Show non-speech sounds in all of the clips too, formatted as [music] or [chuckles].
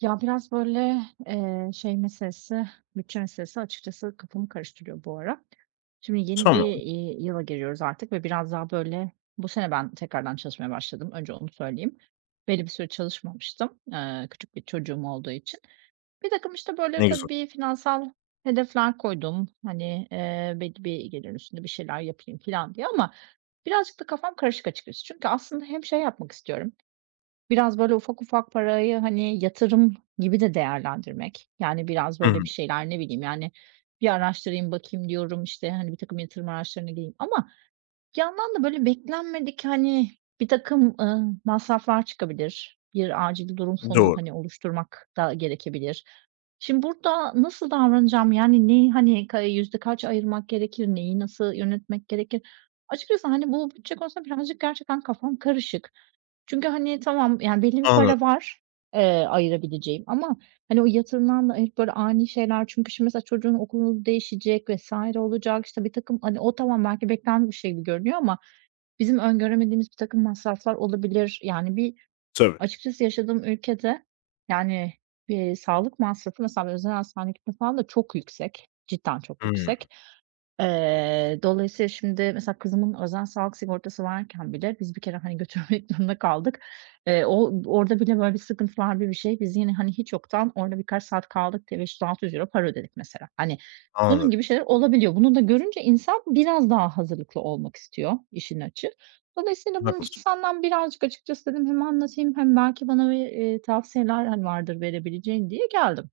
Ya, biraz, böyle, eee, şey meselesi, bütçe meselesi açıkçası kafamı karıştırıyor bu ara. Şimdi yeni bir, Tamam. iii, yıla giriyoruz artık ve biraz daha böyle bu sene ben tekrardan çalışmaya başladım, önce onu söyleyeyim. Belli bir süre çalışmamıştım. Iıı, küçük bir çocuğum olduğu için. Birtakım, işte, böyle, Ne güzel. tabii finansal hedefler koydum. Hani, eee, belli bir gelirin üstünde bir şeyler yapayım filan diye ama birazcık da kafam karışık açıkçası. Çünkü aslında hem şey yapmak istiyorum. Biraz, böyle, ufak ufak parayı, hani, yatırım gibi de değerlendirmek. Yani, biraz, böyle, Hımm. bir şeyler, ne bileyim, yani, bir araştırayım bakayım diyorum, işte, hani, birtakım yatırım araçlarına gireyim. Ama bir yandan da böyle beklenmedik, hani, birtakım, ııı, masraflar çıkabilir. Bir acil durum fonu, Doğru. hani, oluşturmak da gerekebilir. Şimdi, burada nasıl davranacağım? Yani, neyi, hani, ka iii, yüzde kaç ayırmak gerekir? Neyi, nasıl yönetmek gerekir? Açıkçası, hani, bu bütçe konusunda birazcık gerçekten kafam karışık. Çünkü, hani, tamam, yani, belli bir Anladım. para var, eee, ayırabileceğim ama, hani, o yatırımdan da hep böyle ani şeyler çünkü, şimdi, mesela çocuğun okulu değişecek vs. olacak. İşte, birtakım hani, o tamam, belki beklenen bir şey gibi görünüyor ama bizim öngöremediğimiz birtakım masraflar olabilir. Yani, bir, Tabii. açıkçası yaşadığım ülkede, yani, bir sağlık masrafı, mesela, bir özel hastaneye gitmek falan da çok yüksek, cidden çok Hımm. yüksek. Eee, dolayısıyla, şimdi, mesela, kızımın özel sağlık sigortası varken bile, biz bir kere, hani, götürmek zorunda kaldık, eee, o orada bile, böyle, sıkıntılar bi bi şey. Biz yine, hani, hiç yoktan, orada birkaç saat kaldık diye, €500-600 para ödedik, mesela. Hani, bunun Anladım. gibi şeyler olabiliyor. Bunu da görünce, insan biraz daha hazırlıklı olmak istiyor, işin açığı. Dolayısıyla, bunun Haklısın. için senden birazcık açıkçası, dedim, hem anlatayım hem belki bana, eee, bir tavsiyeler, hani, vardır verebileceğin diye geldim.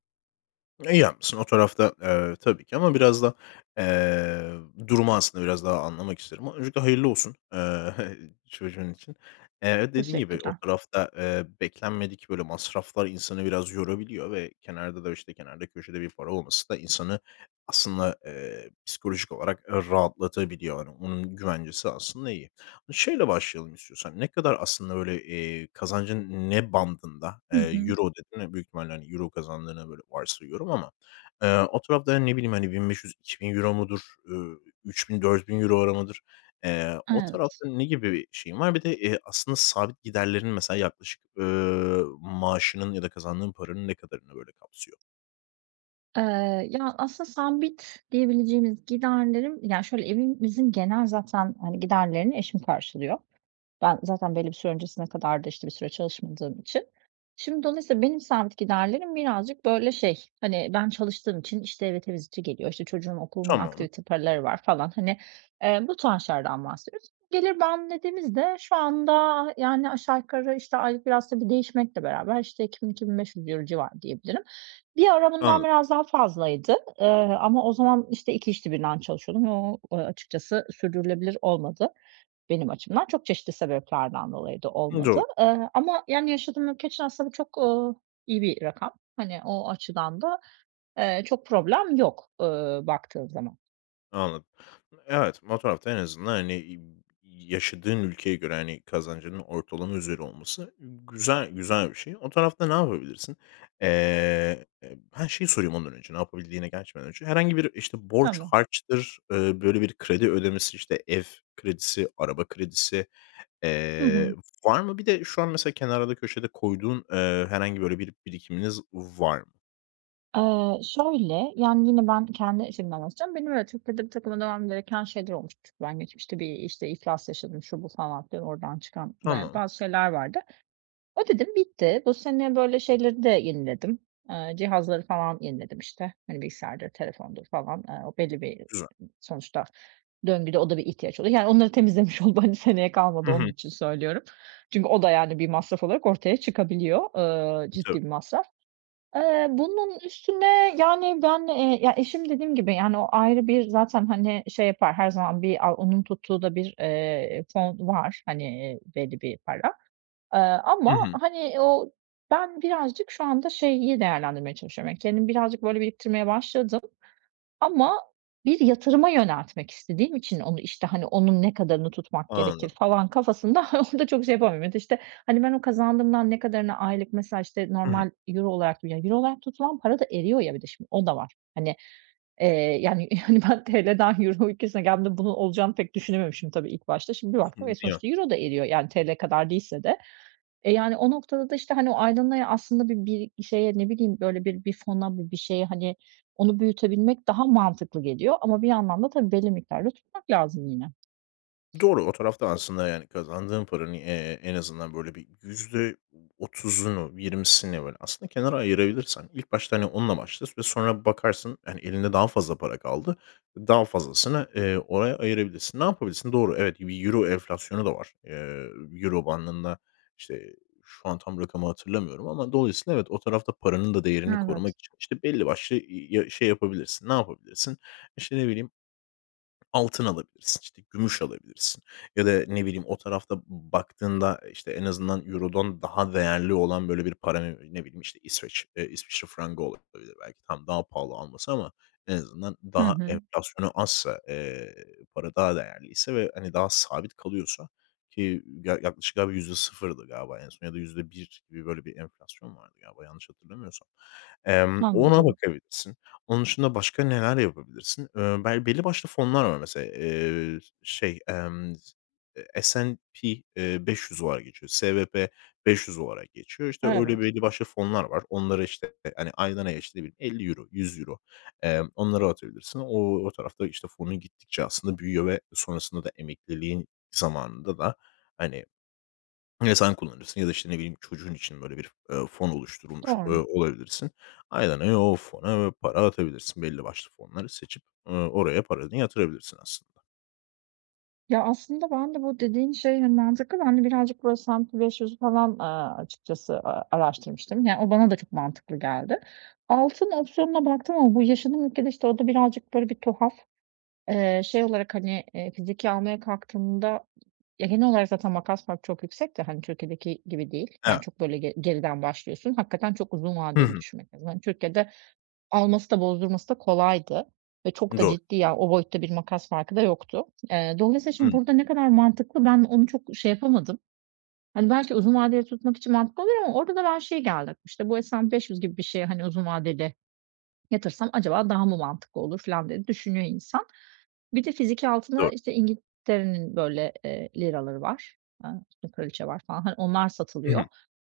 İyi yapmışsın. O tarafta, eee, tabii ki ama biraz da, eee, durumu aslında biraz daha anlamak isterim. Öncelikle hayırlı olsun, eee, [giggles] çocuğun için. Eee, dediğin gibi, o Teşekkürler. tarafta, eee, beklenmedik böyle masraflar insanı biraz yorabiliyor ve kenarda da işte, kenarda köşede bir para olması da insanı aslında, eee, psikolojik olarak, eee, rahatlatabiliyor. Hani onun güvencesi aslında iyi. E, şeyle başlayalım istiyorsan. Ne kadar aslında böyle, eee, kazancın ne bandında, eee, Hı hı. "euro" dedin ve büyük ihtimalle euro kazandığına böyle varsayıyorum ama, eee, o tarafta hani, ne bileyim, hani, 1.500-€2.000 mudur, ııı, 3.000-€4.000'lar mıdır? Eee, o Evet. tarafta ne gibi bir şeyin var? Bir de, eee, aslında sabit giderlerin mesela yaklaşık, ııı, maaşının ya da kazandığın paranın ne kadarını böyle kapsıyor? Eee, ya, aslında sabit diyebileceğimiz giderlerim ya, şöyle, evin bizim genel zaten, hani, giderlerini eşim karşılıyor. Ben zaten belli bir süre öncesine kadar da, işte, bir süre çalışmadığım için. Şimdi dolayısıyla benim sabit giderlerim birazcık böyle, şey, hani, ben çalıştığım için, işte, eve temizlikçi geliyor; işte, çocuğun okulunun Tamam. aktivite paraları var falan. Hani, eee, bu tarz şeylerden bahsediyoruz. Gelir bandı dediğimiz de şu anda yani aşağı yukarı, işte, aylık biraz tabii değişmekle beraber, işte, €2.000-€2.500 civarı diyebilirim. Bir ara bundan Anladım. biraz daha fazlaydı, ııı, ama o zaman, işte, 2 işte birden çalışıyordum ve o açıkçası sürdürülebilir olmadı benim açımdan; çok çeşitli sebeplerden dolayı da Imm, olmadı. do Iıı, ama yani yaşadığım ülke için aslında çok, ııı, iyi bir rakam. Hani o açıdan da, eee, çok problem yok, ııı, baktığın zaman. Anladım, e evet. O tarafta en azından, hani, ııı, yaşadığın ülkeye göre, hani, kazancının ortalama üzeri olması güzel güzel bir şey. O tarafta ne yapabilirsin? Eee b he, şeyi sorayım ondan önce, ne yapabildiğine geçmeden önce. Herhangi bir, işte, borç Tamam. harçtır, ııı, böyle bir kredi ödemesi, işte, ev kredisi, araba kredisi, Hı eee, hı. var mı? Bir de şu an mesela kenarda köşede koyduğun, eee, herhangi böyle birikiminiz var mı? Eee, şöyle, yani yine ben kendi açımdan anlatacağım. Benim öyle Türkiye'de birtakım ödemem gereken şeyler olmuştu. Çünkü ben geçmişte bir, işte, iflas yaşadım; şu bu falan filan oradan çıkan bayağı Tamam. bazı şeyler vardı. Ödedim, bitti. Bu sene böyle şeyleri de yeniledim, eee, cihazları falan yeniledim; işte, hani, bilgisayardır, telefondur falan, aaa, belli bir Güzel. sonuçta döngüde o da bir ihtiyaç oluyor. Yani onları temizlemiş oldum, hani seneye kalmadı Hı hı. onun için söylüyorum. Çünkü o da yani bir masraf olarak ortaya çıkabiliyor, ııı, I tabii. ciddi bir masraf. Eee, bunun üstüne yani ben, eee, ya, eşim dediğim gibi yani o ayrı bir zaten, hani, şey yapar; her zaman bir a onun tuttuğu da bir, eee, fon var, hani, eee, belli bir para, aaa, Hı ama hı. hani o ben birazcık şu anda şeyi değerlendirmeye çalışıyorum. Hani kendim birazcık böyle biriktirmeye başladım ama bir yatırıma yöneltmek istediğim için onu, işte, hani, onun ne kadarını tutmak gerekir Anladım. falan kafasında [giggles] onu da çok şey yapamıyorum. İşte, hani ben o kazandığımdan ne kadarını aylık mesela, işte, Hı hı. normal euro olarak; yani euro olarak tutulan para da eriyor ya bir de şimdi o da var. Hani, eee, yani yani ben TL'den euro ülkesine geldiğimde bunun olacağını pek düşünememişim tabii ilk başta. Şimdi bir baktım ve [unintelligible] sonuçta euro da eriyor yani TL kadar değilse de. E, yani o noktada da, işte, hani, o aydan aya aslında bir bir şeye, ne bileyim, böyle bir bir fona, bu bir şeye hani onu büyütebilmek daha mantıklı geliyor ama bir yandan da tabii belli miktarda tutmak lazım yine. Doğru, o tarafta aslında yani kazandığın paranın, eee, en azından böyle bir %30'unu, %20'sini böyle aslında kenara ayırabilirsen ilk başta onla başla; sü sonra bakarsın, hani, elinde daha fazla para kaldı, daha fazlasını, eee, oraya ayırabilirsin. Ne yapabilirsin? Doğru evet, bir euro enflasyonu da var. Eee, euro bandında, işte, şu an tam rakamı hatırlamıyorum ama dolayısıyla evet o tarafta paranın da değerini Evet. korumak için, işte, belli başlı, ııı, ya, şey yapabilirsin. Ne yapabilirsin? İşte, ne bileyim, altın alabilirsin, işte, gümüş alabilirsin ya da ne bileyim, o tarafta baktığında, işte, en azından eurodan daha değerli olan böyle bir para, ne bileyim, işte, İsveç, eee, İsviçre frangı olabilir. Belki, tamam, daha pahalı alması ama en azından Hı daha hı. enflasyonu azsa, eee, para daha değerliyse ve hani daha sabit kalıyorsa ki yaklaşık galiba yüzde sıfırdı galiba en son ya da %1 gibi böyle bir enflasyon vardı galiba yanlış hatırlamıyorsam. Emm, ona Anladım. bakabilirsin. Onun dışında başka neler yapabilirsin? Eee, bel belli başlı fonlar var mesela, eee, şey, emm, eee, SNP, eee, 500 var diye geçiyor, SWP500 olarak geçiyor; işte, öyle Evet. belli başlı fonlar var. Onlara, işte, hani, aydan aya işte bir €50, €100, eee, onlara atabilirsin. O o tarafta, işte, fonun gittikçe aslında büyüyor ve sonrasında da emekliliğin zamanında da hani, ya sen kullanırsın ya da işte, ne bileyim, çocuğun için böyle bir, eee, fon oluşturulmuş, eee, Doğru. olabilirsin. Aydan aya o fona, eee, para atabilirsin. Belli başlı fonları seçip, ııı, oraya paranı yatırabilirsin aslında. Ya, aslında ben de bu dediğin şey, hani, mantıklı ben de birazcık böyle S&P 500'ü falan, ııı, açıkçası, ııı, araştırmıştım. Yani, o bana da çok mantıklı geldi. Altın opsiyonuna baktım ama bu yaşadığım ülkede, işte, o da birazcık böyle bir tuhaf. Eee, şey olarak, hani, eee, fiziki almaya kalktığında, ya genel olarak zaten makas farkı çok yüksek de, hani, Türkiye'deki gibi değil, Evet. yani, çok böyle ge geriden başlıyorsun. Hakikaten çok uzun Hı vadeli hı. düşünmek lazım. Hani, Türkiye'de alması da bozdurması da kolaydı ve çok da Doğru. ciddi ya, o boyutta bir makas farkı da yoktu. Eee, dolayısıyla şimdi Hımm. burda ne kadar mantıklı ben onu çok şey yapamadım. Hani, belki uzun vadeli tutmak için mantıklı oluyor ama orda da ben şeye geldim işte bu hani S&P 500 gibi bir şeye, hani, uzun vadeli yatırsam acaba daha mı mantıklı olur filan diye düşünüyor insan. Bir de fiziki altınla, Doğru. işte, İngiltere'nin böyle, eee, liraları var, ııı, kraliçe var falan, hani, onlar Hı satılıyor hı.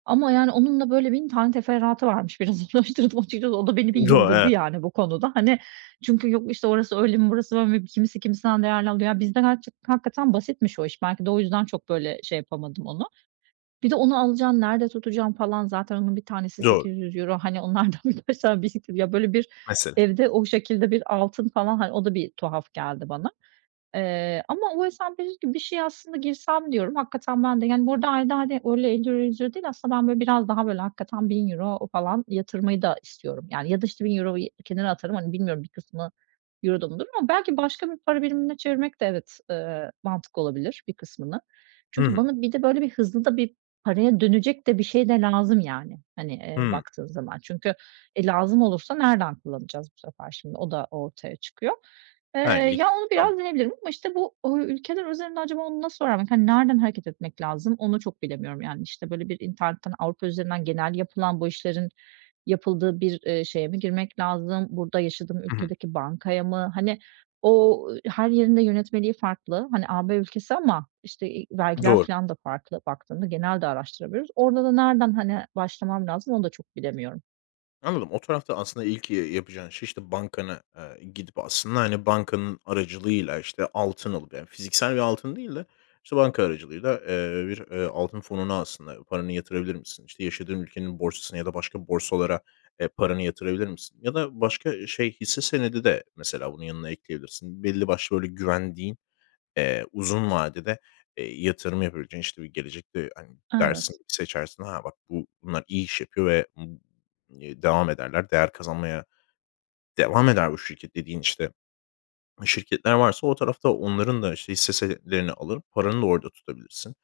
ama, yani, onun da, böyle, 1000 tane teferruatı varmış, biraz araştırdım açıkçası. O da beni bir Doğru, yıldırdı, evet. yani, bu konuda. Hani, çünkü yok, işte, orası öyle mi, burası böyle mi, kimisi kimisinden değerli alıyor. Ya bizden [unintelligible] hakikaten basitmiş o iş. Belki de o yüzden çok, böyle, şey yapamadım onu. Bir de onu alacaksın, nerede tutacaksın falan o zaten onun 1 tanesi Doğru. €800 hani, onlardan bir 3-5 tane birikir ya, böyle, bir Mesela. evde o şekilde bir altın falan, hani, o da bir tuhaf geldi bana. Eee, ama o S&P 500 gibi bir şeye aslında girsem diyorum, hakikaten ben de, yani, bu arada ayda, hani, öyle €50 €100 değil, aslında ben, böyle, biraz daha, böyle, hakikaten €1.000 falan yatırmayı da istiyorum, yani, ya da işte €1.000'yu kenara atarım, hani, bilmiyorum bir kısmı euro'da mı durur ama belki başka bir para birimine çevirmek de, evet, ııı, mantıklı olabilir bir kısmını. Hı Çünkü hı. bana bir de, böyle, bir hızlı da bir, paraya dönecek de bir şey de lazım yani, hani, eee, Hımm. baktığın zaman. Çünkü, e, lazım olursa nereden kullanacağız bu sefer şimdi o da ortaya çıkıyor. Eee, He. ya onu [unintelligible] biraz deneyebilirim ama, işte, bu, uuu, ülkeler üzerinde acaba onu nasıl öğrenmek, hani, nereden hareket etmek lazım onu çok bilemiyorum, yani. İşte, böyle, bir internetten, Avrupa üzerinden genel yapılan bu işlerin yapıldığı bir, eee, şeye mi girmek lazım, burada yaşadığım Hı hı. ülkedeki bankaya mı, hani, o, ııı, her yerin de yönetmeliği farklı, hani, AB ülkesi ama, işte, eee, vergiler Doğru. filan da farklı baktığında genelde araştırabilir. Orada da nereden, hani, başlamam lazım onu da çok bilemiyorum. Anladım, o tarafta aslında ilk, iii, yapacağın şey, işte, bankana, aaa, gidip aslında, hani, bankanın aracılığıyla, işte, altın alıp yani fiziksel bir altın değil de, işte, banka aracılığıyla, eee, bir, eee, altın fonuna aslında paranı yatırabilir misin? İşte, yaşadığın ülkenin borsasına ya da başka borsalara, eee, paranı yatırabilir misin? Ya da başka şey, hisse senedi de mesela bunun yanına ekleyebilirsin. Belli başlı böyle güvendiğin, eee, uzun vadede, eee, yatırım yapabileceğin, işte, bir gelecekte, hani, dersin, Evet. seçersin, ha, bak bu, bunlar iyi iş yapıyor ve ı ııı, devam ederler değer kazanmaya devam eder bu şirket dediğin, işte, şirketler varsa o tarafta onların da, işte, hisse senetlerini alır, paranı da orada tutabilirsin.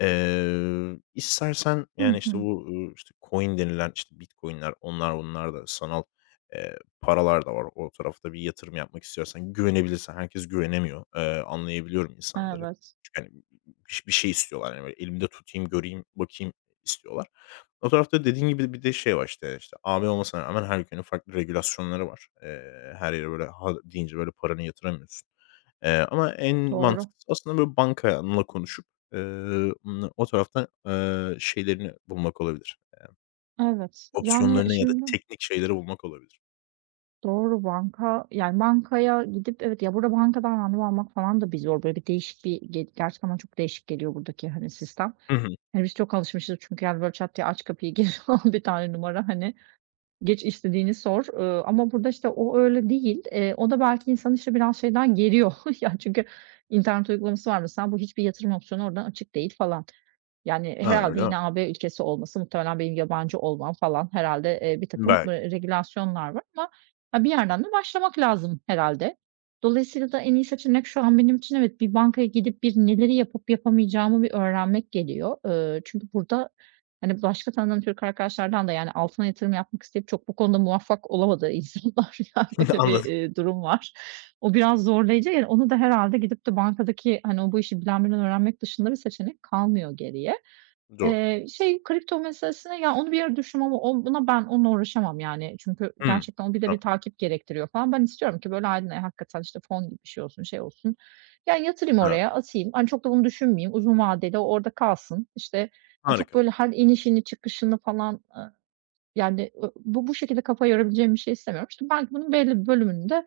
Eee, istersen Hı yani, işte hı. bu, ııı, işte coin denilen işte Bitcoin'ler, onlar, bunlar da sanal, eee, paralar da var o tarafta bir yatırım yapmak istiyorsan. Güvenebilirsen, herkes güvenemiyor. Eee, anlayabiliyorum insanları. Evet. Çünkü, hani biş bir şey istiyorlar, hani, böyle, elimde tutayım, göreyim, bakayım istiyorlar. O tarafta dediğin gibi, bir de şey var, işte işte, AB olmasına rağmen her ülkenin farklı regülasyonları var. Eee, her yere böyle "ha" deyince böyle paranı yatıramıyorsun. Eee, ama en Doğru. mantıklısı aslında böyle bankanla konuşup, eee, na o tarafta, eee, şeylerini bulmak olabilir, emm, Evet, yani opsiyonlarını ya da şimdi teknik şeyleri bulmak olabilir. Doğru. Banka yani, bankaya gidip evet Ya, burada bankadan randevu almak falan da bir zor, böyle bir değişik bir g gerçekten bana çok değişik geliyor buradaki, hani, sistem. Hı hı. Hani, biz çok alışmışız çünkü, yani, böyle çat diye aç kapıyı gir falan. Bir tane numara, hani, geç istediğini sor. Iıı, ama burada, işte, o öyle değil. Eee, o da belki insanı, işte, biraz şeyden geriyor, [chuckles] yani çünkü internet uygulaması var, mesela bu hiçbir yatırım opsiyonu oradan açık değil falan. Yani, Ha, herhâlde öyle mi? yine AB ülkesi olması, muhtemelen benim yabancı olmam falan herhâlde, eee, birtakım, Belki. eee, regülasyonlar var ama, ha, bir yerden de başlamak lazım herhâlde. Dolayısıyla da en iyi seçenek şu an benim için evet, bir bankaya gidip bir neleri yapıp yapamayacağımı bir öğrenmek geliyor. Eee, çünkü burada, hani, başka tanıdığım Türk arkadaşlardan da yani altına yatırım yapmak isteyip çok bu konuda muvaffak olamadı insanlar. Ya, öyle [chuckles] bir, Anladım. eee, durum var. O biraz zorlayıcı, yani, onu da herhâlde gidip de bankadaki, hani, o bu işi bilen birinden öğrenmek dışında bir seçenek kalmıyor geriye. Doğru. Eee, şey kripto meselesine ya, onu bir ara düşündüm ama o buna ben onunla uğraşamam, yani, çünkü Hıı. gerçekten o bir de A! bir takip gerektiriyor falan. Ben istiyorum ki böyle aydan aya hakikaten, işte, fon gibi bir şey olsun, şey olsun, ya, yatırayım Ha. oraya, atayım. Hani, çok da onu düşünmeyeyim. Uzun vadede o orada kalsın. İşte, hani, çok, Harika. böyle, her inişini çıkışını falan, ııı, yani, ııı, bu bu şekilde kafa yorabileceğim bir şey istemiyorum. İşte, belki bunun belli bir bölümünü de,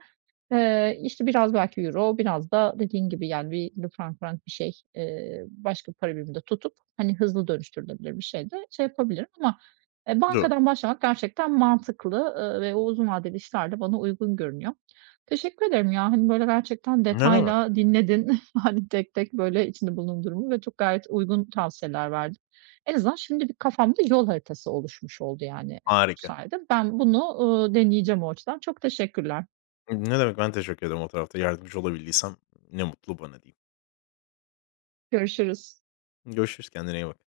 eee, işte, biraz belki euro, biraz da dediğin gibi yani bir [unintelligible] frank mrank bir şey, eee, başka bir para biriminde tutup, hani, hızlı dönüştürülebilir bir şeyde şey yapabilirim ama, eee, Doğru. bankadan başlamak gerçekten mantıklı, ııı, ve o uzun vadeli işler de bana uygun görünüyor. Teşekkür ederim ya, hani, böyle gerçekten Ne demek. detayla dinledin, [chuckles] hani tek tek, böyle, içinde bulunduğum durumu ve çok gayet uygun tavsiyeler verdin. En azından şimdi bir kafamda yol haritası oluşmuş oldu yani, e bu Harika. sayede. Ben bunu, ııı, deneyeceğim o açıdan. Çok teşekkürler. Imm, ne demek, ben teşekkür ederim o tarafta. Yardımcı olabildiysem ne mutlu bana diyeyim. Görüşürüz. Görüşürüz, kendine iyi bak.